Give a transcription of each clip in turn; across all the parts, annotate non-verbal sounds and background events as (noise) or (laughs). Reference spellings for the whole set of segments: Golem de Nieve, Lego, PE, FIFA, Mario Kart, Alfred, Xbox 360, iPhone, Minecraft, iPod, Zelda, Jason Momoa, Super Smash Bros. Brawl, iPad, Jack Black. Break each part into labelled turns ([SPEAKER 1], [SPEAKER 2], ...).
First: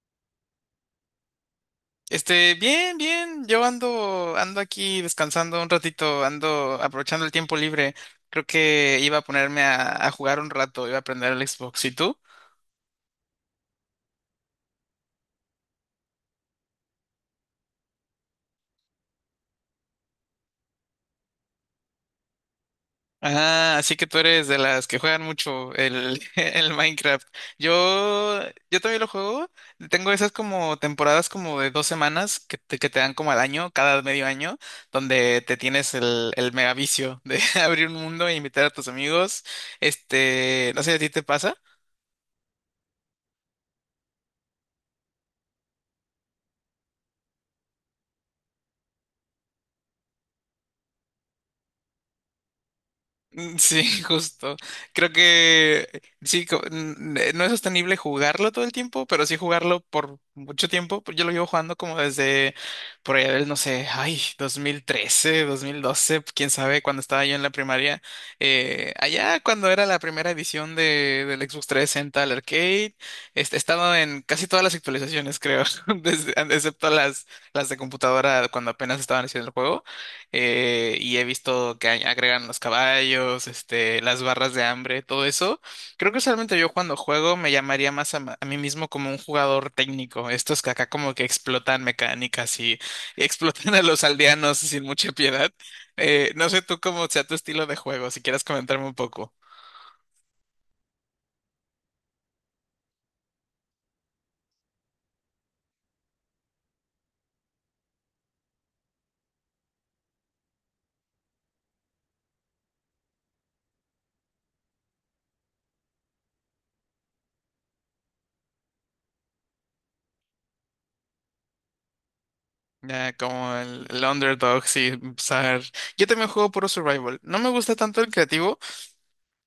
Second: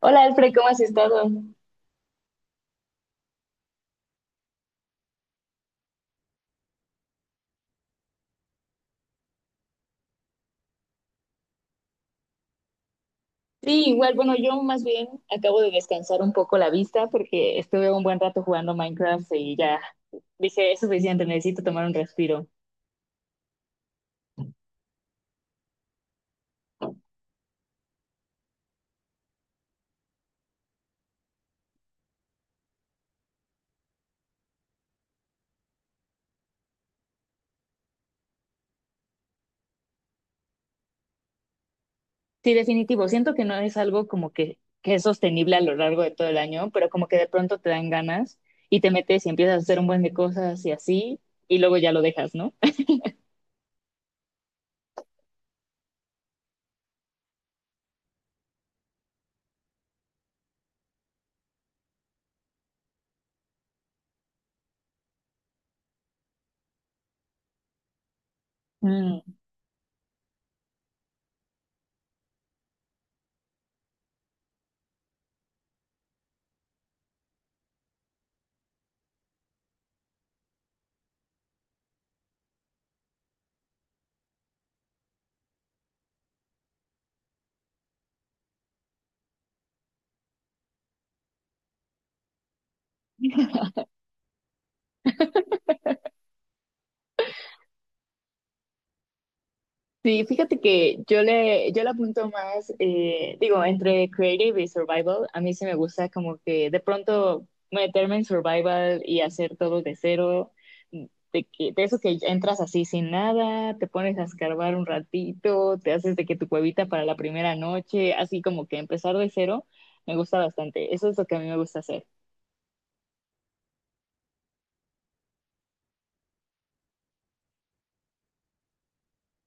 [SPEAKER 1] Hola Alfred, ¿cómo has estado?
[SPEAKER 2] Bien, bien, yo ando, ando aquí descansando un ratito, ando aprovechando el tiempo libre. Creo que iba a ponerme a jugar un rato, iba a aprender el Xbox. ¿Y tú?
[SPEAKER 1] Sí, igual, bueno, yo más bien acabo de descansar un poco la vista porque estuve un buen rato jugando Minecraft y ya dije, es suficiente, necesito tomar un respiro.
[SPEAKER 2] Ah, así que tú eres de las que juegan mucho (laughs) el Minecraft. Yo, yo también lo juego. Tengo esas como temporadas como de dos semanas que te dan como al año, cada medio año, donde te tienes el mega vicio de (laughs) abrir un mundo e invitar a tus amigos. No sé, ¿a ti te pasa?
[SPEAKER 1] Sí, definitivo, siento que no es algo como que, es sostenible a lo largo de todo el año, pero como que de pronto te dan ganas y te metes y empiezas a hacer un buen de cosas y así, y luego ya lo dejas, ¿no?
[SPEAKER 2] Mm, sí, (laughs) justo. Creo que sí, no es sostenible jugarlo todo el tiempo, pero sí jugarlo por mucho tiempo. Pues yo lo llevo jugando como desde por allá del, no sé, ay, 2013, 2012, quién sabe, cuando estaba yo en la primaria. Allá
[SPEAKER 1] (laughs)
[SPEAKER 2] cuando era la primera edición de, del Xbox 360 al arcade, estaba en casi todas las actualizaciones, creo, (laughs) excepto las de computadora cuando apenas estaban haciendo el juego. Eh, y he visto que agregan los caballos, las barras de hambre, todo eso. Creo que solamente yo cuando juego me llamaría más a mí mismo como un jugador técnico, estos que acá como que explotan mecánicas y, (laughs) y explotan a los aldeanos sin mucha piedad. No sé tú cómo sea tu estilo de juego, si quieres comentarme un poco.
[SPEAKER 1] Sí, fíjate que yo le apunto más, digo, entre creative y survival, a mí sí me gusta como que de pronto meterme en survival y hacer todo de cero, de eso que entras así sin nada, te pones a escarbar un ratito, te haces de que tu cuevita para la primera noche, así como que empezar de cero, me gusta bastante. Eso es lo que a mí me gusta hacer.
[SPEAKER 2] Ya, como el underdog, sí, usar. Yo también juego puro survival. No me gusta tanto el creativo.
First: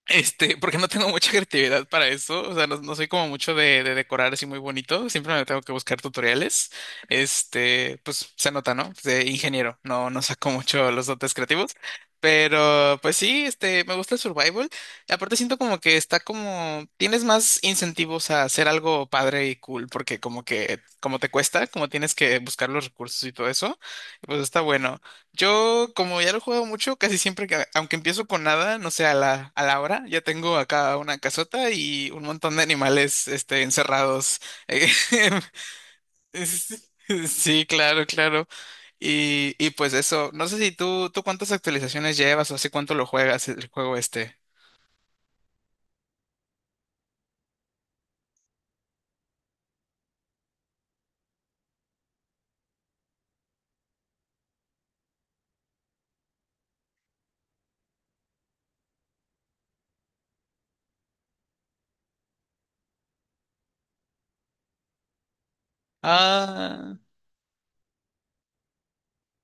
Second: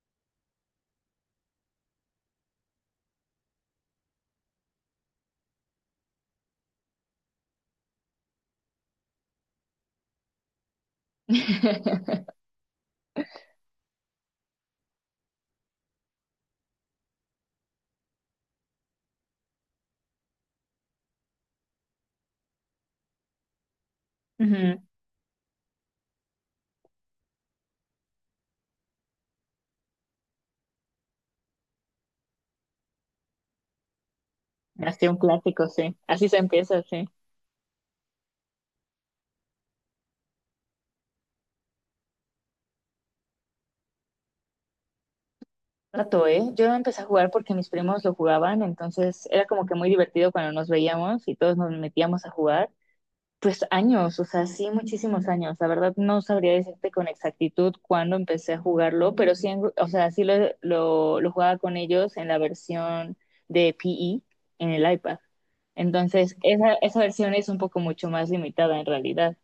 [SPEAKER 2] Porque no tengo mucha creatividad para eso, o sea, no, no soy como mucho de decorar así muy bonito, siempre me tengo que buscar tutoriales, pues se nota, ¿no? De ingeniero, no, no saco mucho los dotes creativos,
[SPEAKER 1] (laughs)
[SPEAKER 2] pero pues sí, me gusta el survival, y aparte siento como que está como, tienes más incentivos a hacer algo padre y cool, porque como que, como te cuesta, como tienes que buscar los recursos y todo eso, pues está
[SPEAKER 1] Ujú.
[SPEAKER 2] bueno. Yo, como ya lo juego mucho, casi siempre que, aunque empiezo con nada, no sé, a la hora, ya tengo acá una casota y un montón de animales, encerrados.
[SPEAKER 1] Así un
[SPEAKER 2] (laughs)
[SPEAKER 1] clásico, sí. Así se empieza,
[SPEAKER 2] Es-
[SPEAKER 1] sí.
[SPEAKER 2] Sí, claro, claro. Y pues eso, no sé si tú cuántas actualizaciones llevas o hace cuánto lo juegas el juego este.
[SPEAKER 1] Rato, ¿eh? Yo no empecé a jugar porque mis primos lo jugaban, entonces era como que muy divertido cuando nos veíamos y todos nos metíamos a jugar. Pues años, o sea, sí, muchísimos años. La verdad no sabría decirte con exactitud cuándo empecé a jugarlo, pero sí, o sea, sí lo jugaba con ellos en la versión de PE en el iPad. Entonces,
[SPEAKER 2] Ah.
[SPEAKER 1] esa versión es un poco mucho más limitada en realidad.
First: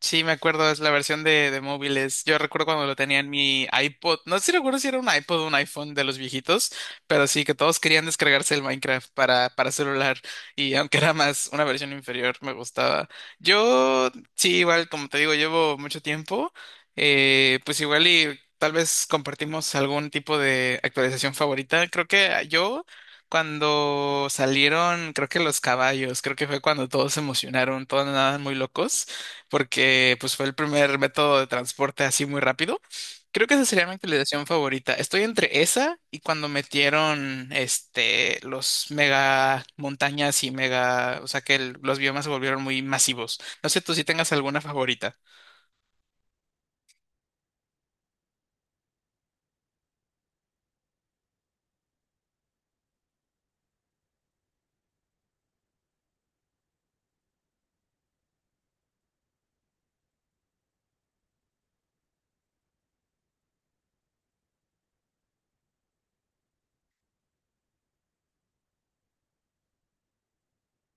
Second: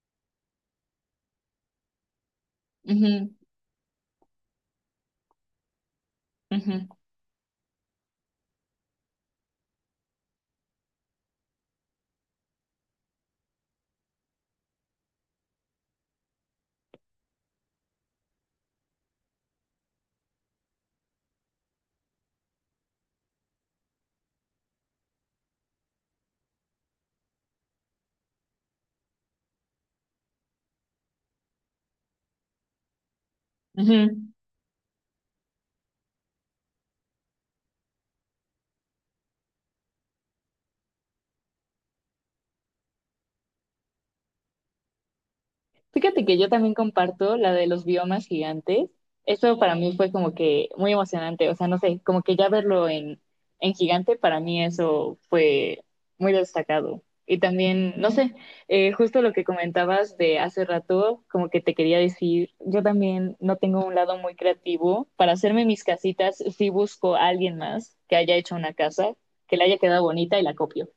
[SPEAKER 2] Sí, me acuerdo, es la versión de móviles. Yo recuerdo cuando lo tenía en
[SPEAKER 1] Ujú,
[SPEAKER 2] mi iPod. No sé si recuerdo si era un iPod o un iPhone de los viejitos,
[SPEAKER 1] ujú,
[SPEAKER 2] pero sí que todos querían descargarse el Minecraft para celular. Y aunque era más una versión inferior, me gustaba. Yo, sí, igual, como te digo, llevo mucho tiempo. Pues igual y tal vez compartimos algún tipo de actualización favorita. Creo que yo. Cuando salieron, creo que los caballos, creo que fue cuando todos se emocionaron, todos andaban muy locos porque pues fue el primer método de transporte así muy rápido. Creo que esa sería mi
[SPEAKER 1] Ujú.
[SPEAKER 2] actualización favorita. Estoy entre esa y cuando metieron los mega montañas y mega, o sea que los biomas se volvieron muy masivos. No sé tú si tengas alguna favorita.
[SPEAKER 1] Fíjate que yo también comparto la de los biomas gigantes. Eso para mí fue como que muy emocionante. O sea, no sé, como que ya en gigante, para mí eso fue muy destacado. Y también, no sé, justo lo que comentabas de hace rato, como que te quería decir, yo también no tengo un lado muy creativo. Para hacerme mis casitas, sí busco a alguien más que haya hecho una casa, que le haya quedado bonita y la copio.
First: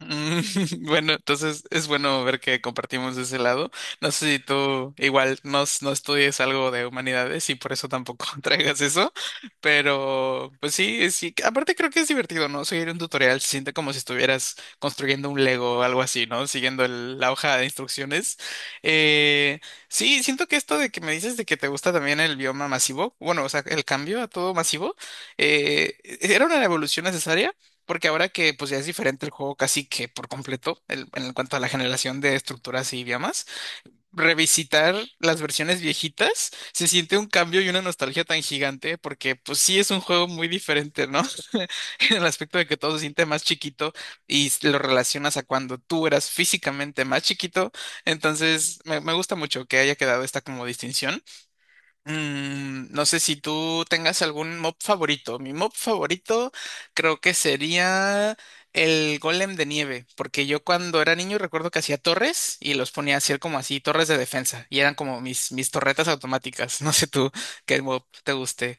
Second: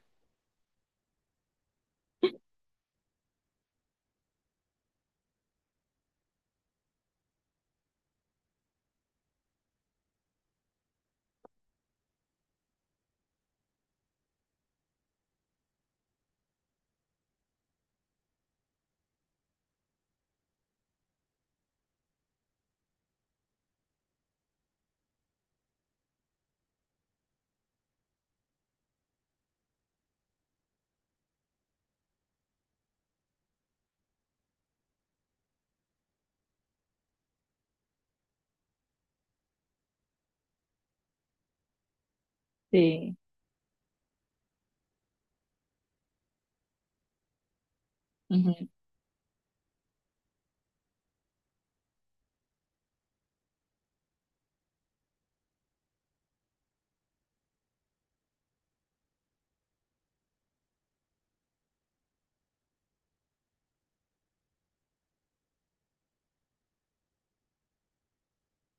[SPEAKER 2] Mm, (laughs) bueno, entonces es bueno ver que compartimos ese lado. No sé si tú igual no, no estudies algo de humanidades y por eso tampoco (laughs) traigas eso, pero pues sí, sí. Aparte creo que es divertido, ¿no? Seguir un tutorial se siente como si estuvieras construyendo un Lego o algo así, ¿no? Siguiendo la hoja de instrucciones. Eh, sí, siento que esto de que me dices de que te gusta también el bioma masivo, bueno, o sea, el cambio a todo masivo, ¿era una evolución necesaria? Porque ahora que pues ya es diferente el juego casi que por completo en cuanto a la generación de estructuras y idiomas, revisitar las versiones viejitas se siente un cambio y una nostalgia tan gigante porque pues sí es un juego muy diferente, ¿no? (laughs) En el aspecto de que todo se
[SPEAKER 1] Sí.
[SPEAKER 2] siente más chiquito y lo relacionas a cuando tú eras físicamente más chiquito, entonces me gusta mucho que haya quedado esta como distinción. Mm, no sé si tú tengas algún mob favorito. Mi mob favorito creo que sería el Golem de Nieve, porque yo cuando era niño recuerdo que hacía torres y los ponía a hacer como así, torres de defensa, y eran como mis torretas automáticas. (laughs) No sé tú qué mob te guste.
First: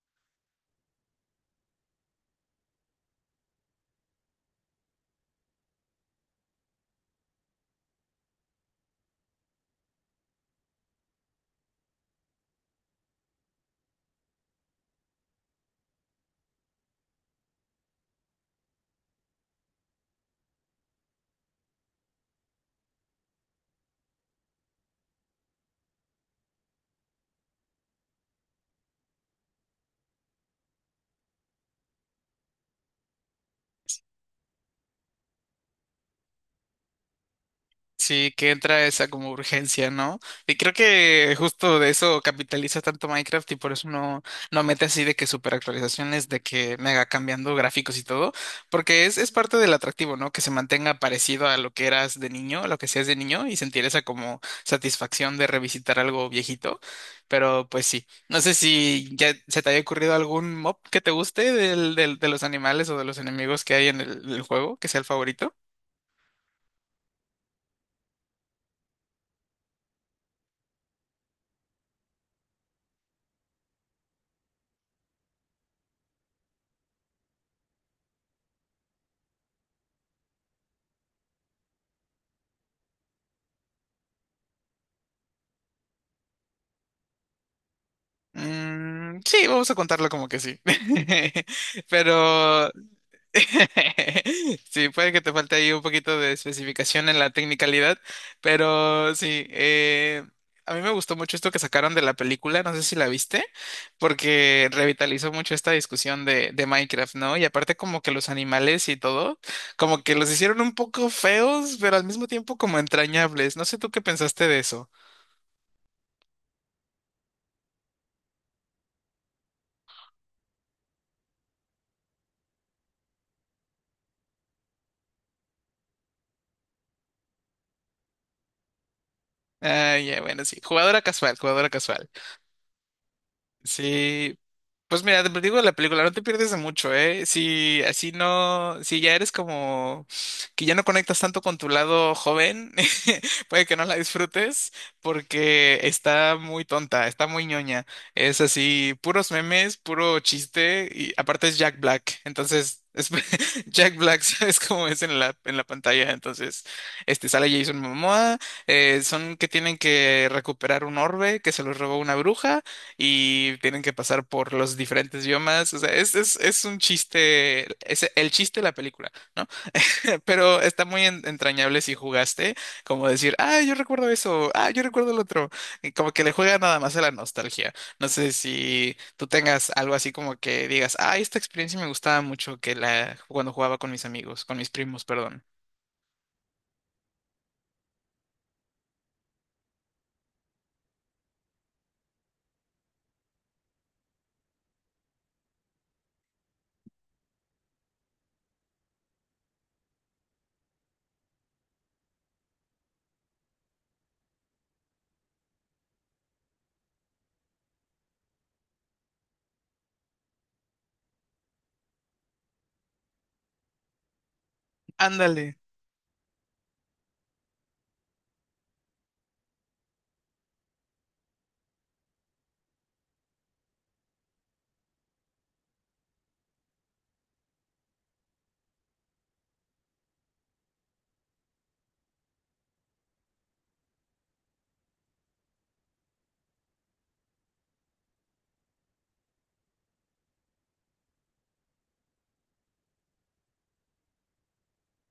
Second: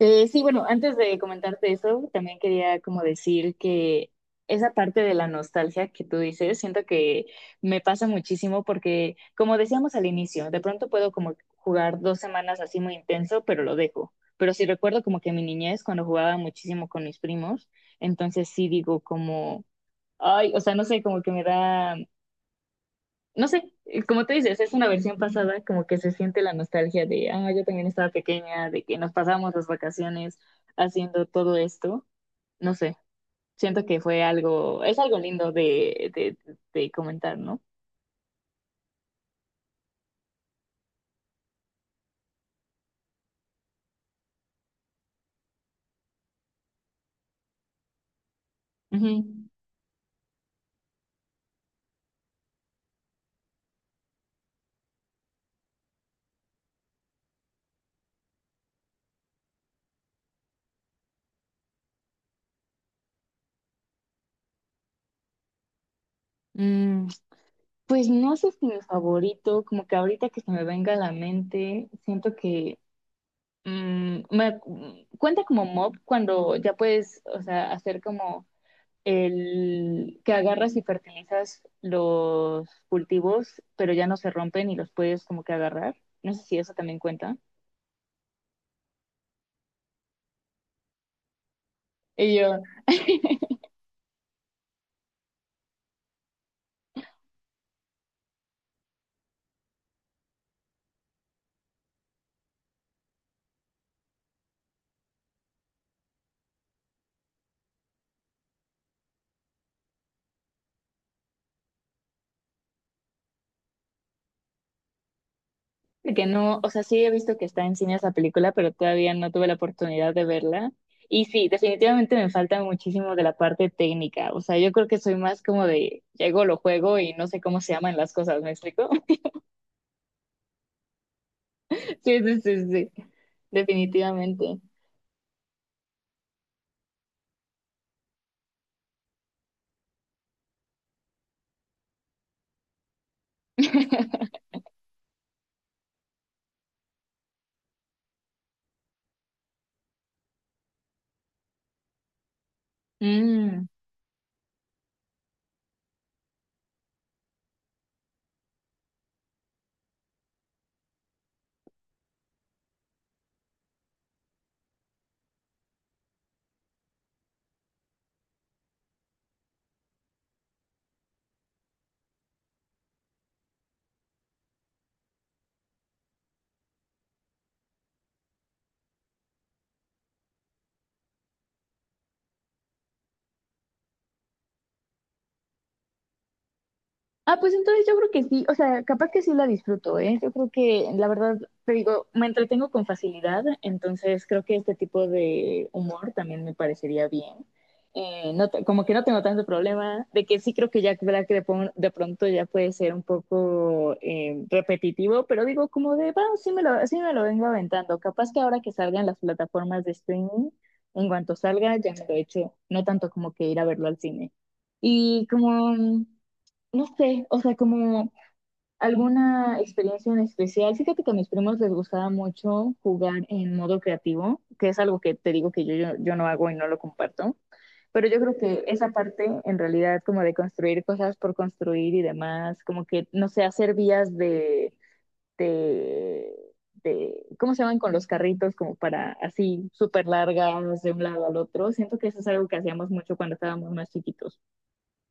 [SPEAKER 1] Sí, bueno, antes de comentarte eso, también quería como decir que esa parte de la nostalgia que tú dices, siento que me pasa muchísimo porque, como decíamos al inicio, de pronto puedo como jugar dos semanas así muy intenso, pero lo dejo. Pero sí recuerdo como que mi niñez, cuando jugaba muchísimo con mis primos, entonces sí digo como, ay, o sea, no sé, como que me da no sé, como tú dices, es una versión pasada, como que se siente la nostalgia de, ah, yo también estaba pequeña, de que nos pasamos las vacaciones haciendo todo esto. No sé, siento que es algo lindo de comentar, ¿no?
[SPEAKER 2] Sí, que entra esa como urgencia, ¿no? Y creo que justo de eso capitaliza tanto Minecraft y por eso no mete así de que super actualizaciones, de que mega cambiando gráficos y todo, porque es
[SPEAKER 1] Ujú.
[SPEAKER 2] parte del atractivo, ¿no? Que se mantenga parecido a lo que eras de niño, a lo que seas de niño y sentir esa como satisfacción de revisitar algo viejito, pero pues sí. No sé si ya se te haya ocurrido algún mob que te guste de los animales o de los enemigos que hay en el juego, que sea el favorito.
[SPEAKER 1] Mm, pues no sé si mi favorito, como que ahorita que se me venga a la mente, siento que mm, me, cuenta como mob cuando ya puedes, o sea, hacer como el que agarras y fertilizas los cultivos, pero ya no se rompen y los puedes como que agarrar. No sé si eso también cuenta.
[SPEAKER 2] Mm, sí, vamos a contarlo como que sí. (laughs)
[SPEAKER 1] Y yo.
[SPEAKER 2] Pero
[SPEAKER 1] (laughs)
[SPEAKER 2] (laughs) sí, puede que te falte ahí un poquito de especificación en la tecnicalidad, pero sí, a mí me gustó mucho esto que sacaron de la película, no sé si la viste, porque revitalizó mucho esta discusión de Minecraft, ¿no? Y aparte como que los animales y todo, como que los hicieron un poco feos, pero al mismo tiempo como entrañables. No sé tú qué pensaste de eso.
[SPEAKER 1] Que no, o sea, sí he visto que está en cine esa película, pero todavía no tuve la oportunidad de verla. Y sí, definitivamente me falta muchísimo de la parte técnica. O sea, yo creo que soy más como de, llego, lo juego y no sé cómo se llaman las cosas, ¿me explico? (laughs)
[SPEAKER 2] Ah, ya, bueno, sí. Jugadora casual, jugadora casual.
[SPEAKER 1] Sí, sí, sí, sí,
[SPEAKER 2] Sí,
[SPEAKER 1] definitivamente.
[SPEAKER 2] pues mira, te digo la película, no te pierdes de mucho, ¿eh? Si así no, si ya eres como que ya no conectas tanto con tu lado joven, (laughs) puede que no la disfrutes porque está muy tonta, está muy ñoña. Es así, puros memes, puro chiste y aparte es Jack Black, entonces es (laughs)
[SPEAKER 1] Mm.
[SPEAKER 2] Jack Black, ¿sabes cómo es en en la pantalla? Entonces, sale Jason Momoa, son que tienen que recuperar un orbe que se los robó una bruja y tienen que pasar por los diferentes biomas. O sea, es un chiste, es el chiste de la película, ¿no? (laughs) Pero está muy entrañable si jugaste, como decir, ah, yo recuerdo eso, ah, yo recuerdo el otro. Y como que le juega nada más a la nostalgia. No sé si tú tengas algo así como que digas, ah, esta experiencia me gustaba mucho que la cuando jugaba con mis amigos, con mis primos, perdón.
[SPEAKER 1] Ah, pues entonces yo creo que sí, o sea, capaz que sí la disfruto, ¿eh? Yo creo que, la verdad, te digo, me entretengo con facilidad, entonces creo que este tipo de humor también me parecería bien. Como que no tengo tanto problema, de que sí creo que Jack Black de, pon- de pronto ya puede ser un poco repetitivo, pero digo, como de, va, sí me lo vengo aventando. Capaz que ahora que salgan las plataformas de streaming, en cuanto salga, ya me lo he hecho, no tanto como que ir a verlo al cine. Y
[SPEAKER 2] Ándale.
[SPEAKER 1] como no sé, o sea, como alguna experiencia en especial. Fíjate que a mis primos les gustaba mucho jugar en modo creativo, que es algo que te digo que yo no hago y no lo comparto. Pero yo creo que esa parte, en realidad, como de construir cosas por construir y demás, como que, no sé, hacer vías de, de ¿cómo se llaman? Con los carritos, como para así, súper largas de un lado al otro. Siento que eso es algo que hacíamos mucho cuando estábamos más chiquitos.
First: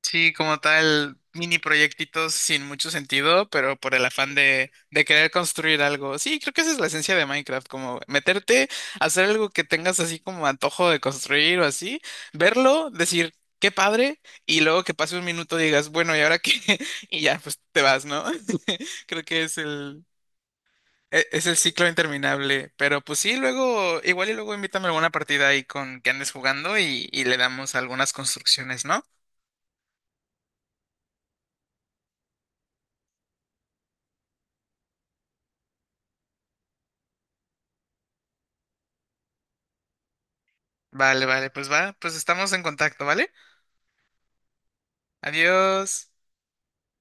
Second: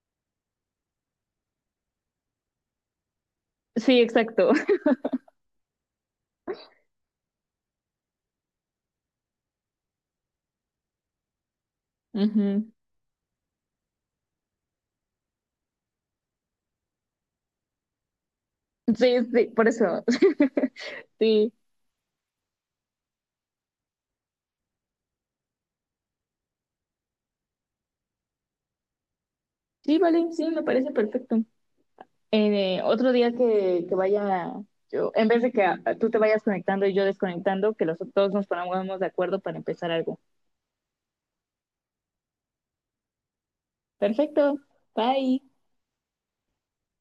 [SPEAKER 2] Sí, como tal, mini proyectitos sin mucho sentido, pero por
[SPEAKER 1] Sí,
[SPEAKER 2] el afán
[SPEAKER 1] exacto.
[SPEAKER 2] de querer construir algo. Sí, creo que esa es la esencia de Minecraft, como meterte, hacer algo que tengas así como antojo de construir o así,
[SPEAKER 1] (laughs) Ujú.
[SPEAKER 2] verlo, decir, qué padre, y luego que pase un minuto digas, bueno, ¿y ahora qué? (laughs) Y ya, pues te vas, ¿no? (laughs)
[SPEAKER 1] Sí,
[SPEAKER 2] Creo que
[SPEAKER 1] sí,
[SPEAKER 2] es
[SPEAKER 1] por eso. (laughs)
[SPEAKER 2] es
[SPEAKER 1] Sí,
[SPEAKER 2] el ciclo interminable. Pero pues sí, luego, igual y luego invítame a alguna partida ahí con que andes jugando y le damos algunas construcciones, ¿no?
[SPEAKER 1] sí, vale, sí, me parece perfecto. Otro día que vaya, yo, en vez de que ah, tú te vayas conectando y yo desconectando, que los dos nos pongamos de acuerdo para empezar algo.
[SPEAKER 2] Vale, vale, pues va, pues estamos en contacto, ¿vale?
[SPEAKER 1] Perfecto, bye.
[SPEAKER 2] Adiós.